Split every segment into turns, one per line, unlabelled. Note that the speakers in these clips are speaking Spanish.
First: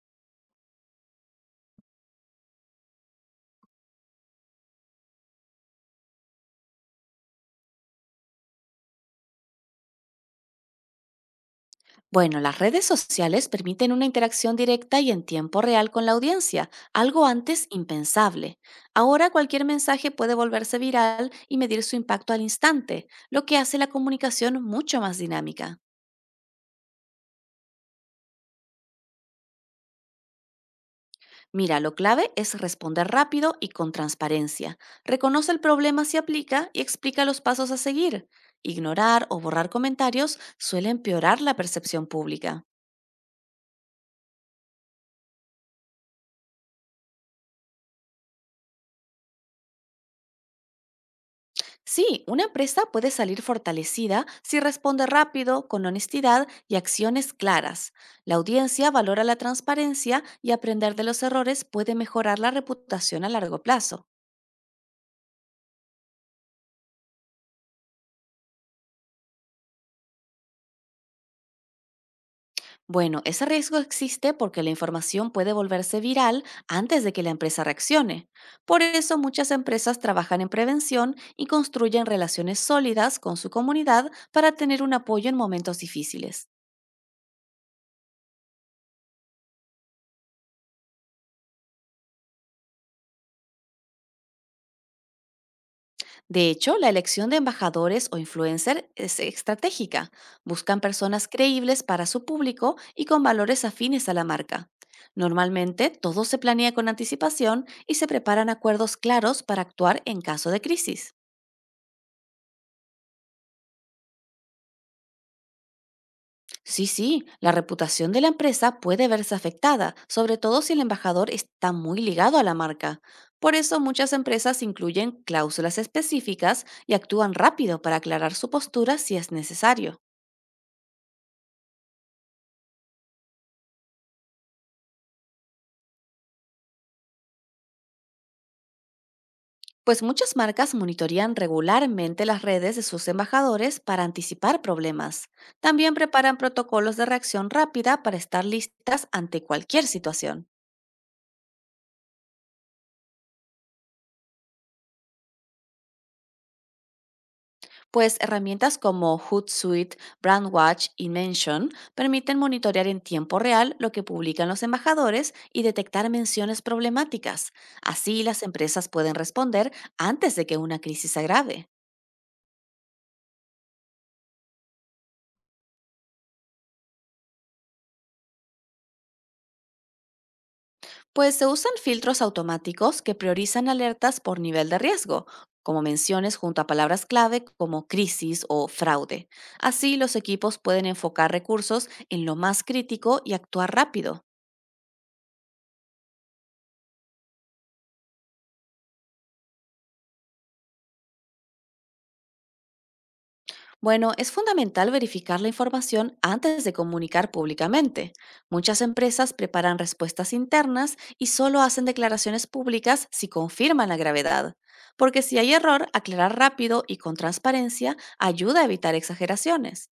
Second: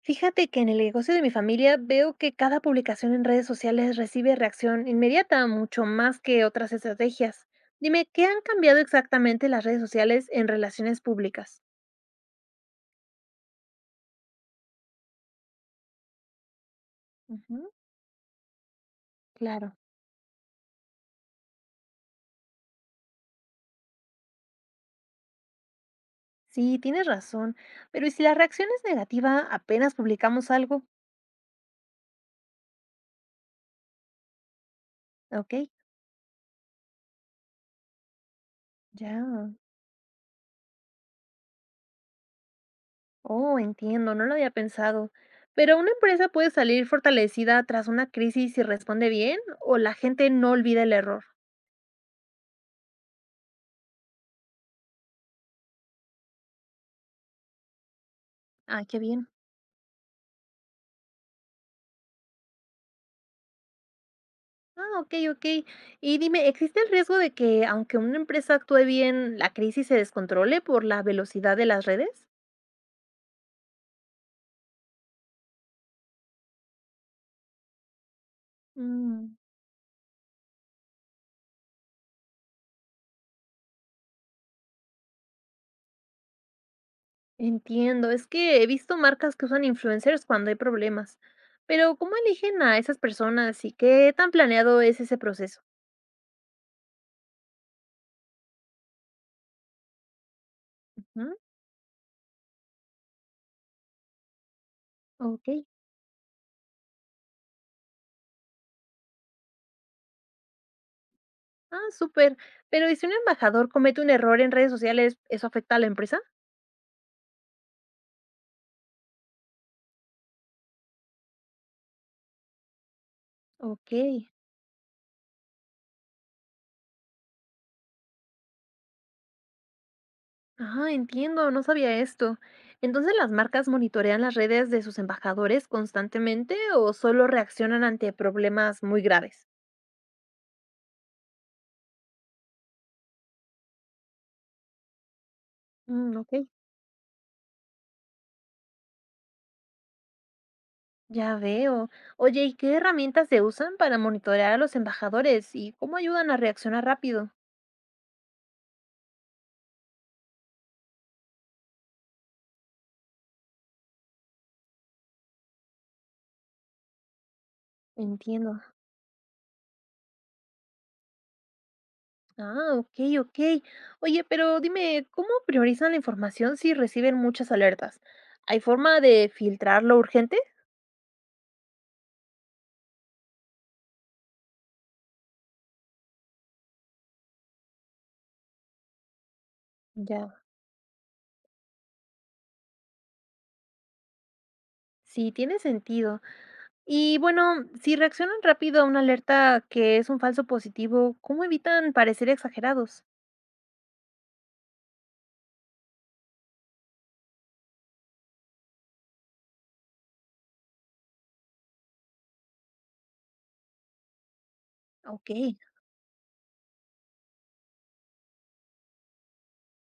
Fíjate que en el negocio de mi familia veo que cada publicación en redes sociales recibe reacción inmediata, mucho más que otras estrategias. Dime, ¿qué han cambiado exactamente las redes sociales en relaciones públicas?
Bueno, las redes sociales permiten una interacción directa y en tiempo real con la audiencia, algo antes
Ujú,
impensable. Ahora cualquier
claro.
mensaje puede volverse viral y medir su impacto al instante, lo que hace la comunicación mucho más dinámica.
Sí, tienes razón, pero ¿y si la reacción es negativa apenas publicamos algo?
Mira, lo clave es responder rápido y con transparencia. Reconoce el
Ok,
problema si aplica y explica los pasos a seguir. Ignorar o
ya.
borrar comentarios suele empeorar la percepción pública.
Oh, entiendo, no lo había pensado. Pero una empresa puede salir fortalecida tras una crisis si responde bien o la gente no olvida el error.
Sí, una empresa puede salir fortalecida si responde rápido, con honestidad y acciones claras. La
Ah,
audiencia
qué
valora
bien.
la transparencia y aprender de los errores puede mejorar la reputación a largo plazo.
Ah, okey, okey. Y dime, ¿existe el riesgo de que, aunque una empresa actúe bien, la crisis se descontrole por la velocidad de las redes?
Bueno, ese riesgo existe porque la información puede volverse viral antes de que la empresa reaccione. Por eso
Mm.
muchas empresas trabajan en prevención y construyen relaciones sólidas con su comunidad para tener un apoyo en momentos difíciles.
Entiendo, es que he visto marcas que usan influencers cuando hay problemas, pero ¿cómo eligen a esas personas y qué tan planeado es ese proceso?
De hecho, la elección de embajadores o influencer es estratégica. Buscan personas
Ujú.
creíbles para su público y con valores afines a la marca.
Okey.
Normalmente, todo se planea con anticipación y se preparan acuerdos claros para actuar en caso de crisis.
Ah, súper. Pero, ¿y si un embajador comete un error en redes sociales, eso afecta a la empresa?
Sí, sí, la reputación de la empresa puede verse afectada, sobre todo si el embajador está muy ligado a la marca. Por eso muchas
Okey.
empresas incluyen cláusulas específicas y actúan rápido para aclarar su postura si es necesario.
Ah, entiendo, no sabía esto. Entonces, ¿las marcas monitorean las redes de sus embajadores constantemente o solo reaccionan ante problemas muy graves?
Pues muchas marcas monitorean regularmente las redes de sus embajadores para anticipar problemas. También
Mm,
preparan
ok.
protocolos de reacción rápida para estar listas ante cualquier situación.
Ya veo. Oye, ¿y qué herramientas se usan para monitorear a los embajadores y cómo ayudan a reaccionar rápido?
Pues herramientas como Hootsuite, Brandwatch y Mention permiten monitorear en tiempo real lo que publican los embajadores y detectar menciones problemáticas. Así las
Entiendo.
empresas pueden responder antes de que una crisis se agrave.
Ah, ok, ok. Oye, pero dime, ¿cómo priorizan la información si reciben muchas alertas? ¿Hay forma de filtrar lo urgente?
Pues se usan filtros automáticos que priorizan alertas por nivel de riesgo, como menciones junto a palabras clave como crisis o fraude. Así los
Ya.
equipos pueden enfocar recursos en lo más crítico y actuar rápido.
Sí, tiene sentido. Y bueno, si reaccionan rápido a una alerta que es un falso positivo, ¿cómo evitan parecer exagerados?
Bueno, es fundamental verificar la información antes de comunicar públicamente. Muchas empresas preparan respuestas internas y solo hacen declaraciones públicas si confirman la gravedad. Porque
Ok.
si hay error, aclarar rápido y con transparencia ayuda a evitar exageraciones.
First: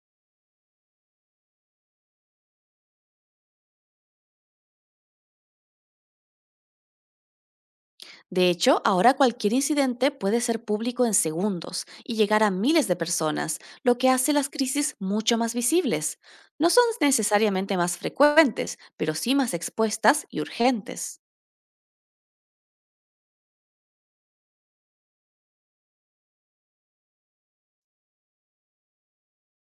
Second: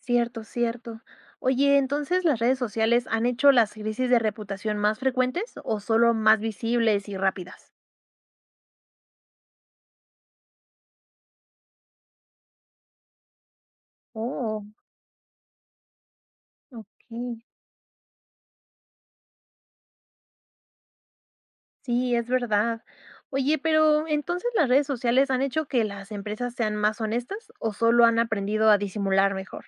Cierto, cierto. Oye, entonces, ¿las redes sociales han hecho las crisis de reputación más frecuentes o solo más visibles y rápidas?
De hecho, ahora cualquier incidente puede ser público en segundos y llegar a miles de personas, lo que hace las
Oh,
crisis mucho más visibles. No son
ok.
necesariamente más frecuentes, pero sí más expuestas y urgentes.
Sí, es verdad. Oye, pero entonces, ¿las redes sociales han hecho que las empresas sean más honestas o solo han aprendido a disimular mejor?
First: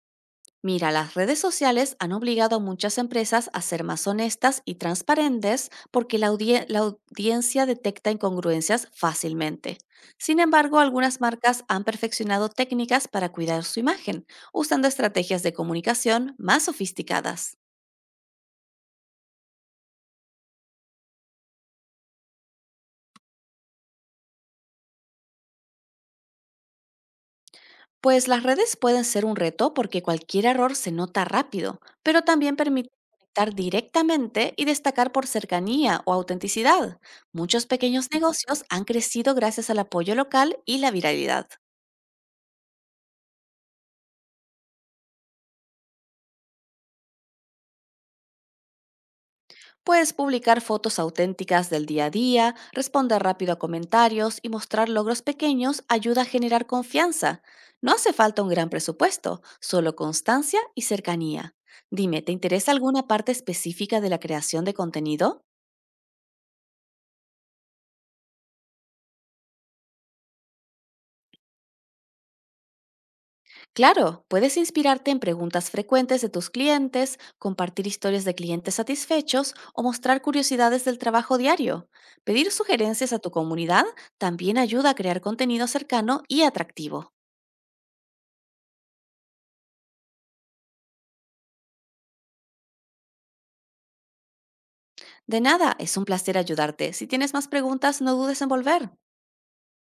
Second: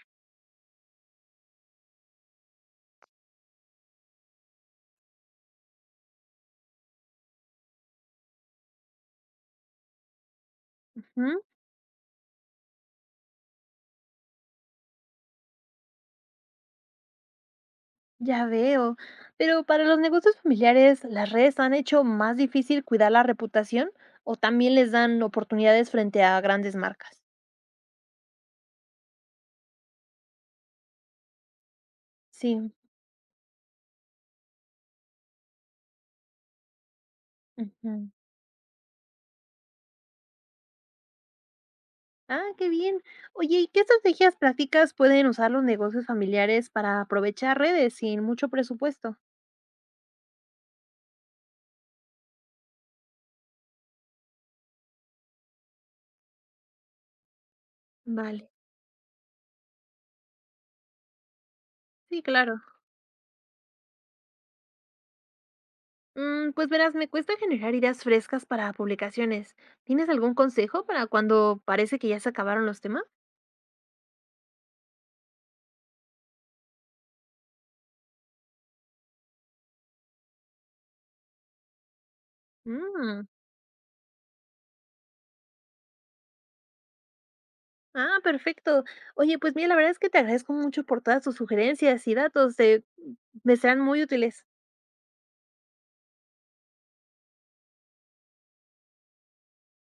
Mira, las redes sociales han obligado a muchas empresas a ser más honestas y transparentes porque la audiencia detecta incongruencias fácilmente. Sin embargo, algunas
Ujú.
marcas han perfeccionado técnicas para cuidar su imagen, usando estrategias de comunicación más sofisticadas.
Ya veo. Pero para los negocios familiares, ¿las redes han hecho más difícil cuidar la reputación o también les dan oportunidades frente a grandes marcas?
Pues las redes pueden ser un reto porque cualquier error se nota rápido, pero también
Sí.
permite conectar directamente y destacar por cercanía o autenticidad. Muchos pequeños
Ujú.
negocios han crecido gracias al apoyo local y la viralidad.
Ah, qué bien. Oye, ¿y qué estrategias prácticas pueden usar los negocios familiares para aprovechar redes sin mucho presupuesto?
Puedes publicar fotos auténticas del día a día, responder rápido a comentarios y mostrar logros pequeños ayuda a generar confianza. No hace falta un
Vale.
gran presupuesto, solo constancia y cercanía. Dime,
Sí,
¿te
claro.
interesa alguna parte específica de la creación de contenido?
Mm, pues verás, me cuesta generar ideas frescas para publicaciones. ¿Tienes algún consejo para cuando parece que ya se acabaron los temas?
Claro, puedes inspirarte en preguntas frecuentes de tus clientes, compartir historias de clientes satisfechos o mostrar curiosidades del trabajo diario. Pedir sugerencias a
Mm.
tu comunidad también ayuda a crear contenido cercano y atractivo.
Ah, perfecto. Oye, pues mira, la verdad es que te agradezco mucho por todas tus sugerencias y datos, me serán muy útiles.
De nada, es un placer ayudarte. Si tienes más preguntas, no dudes en volver.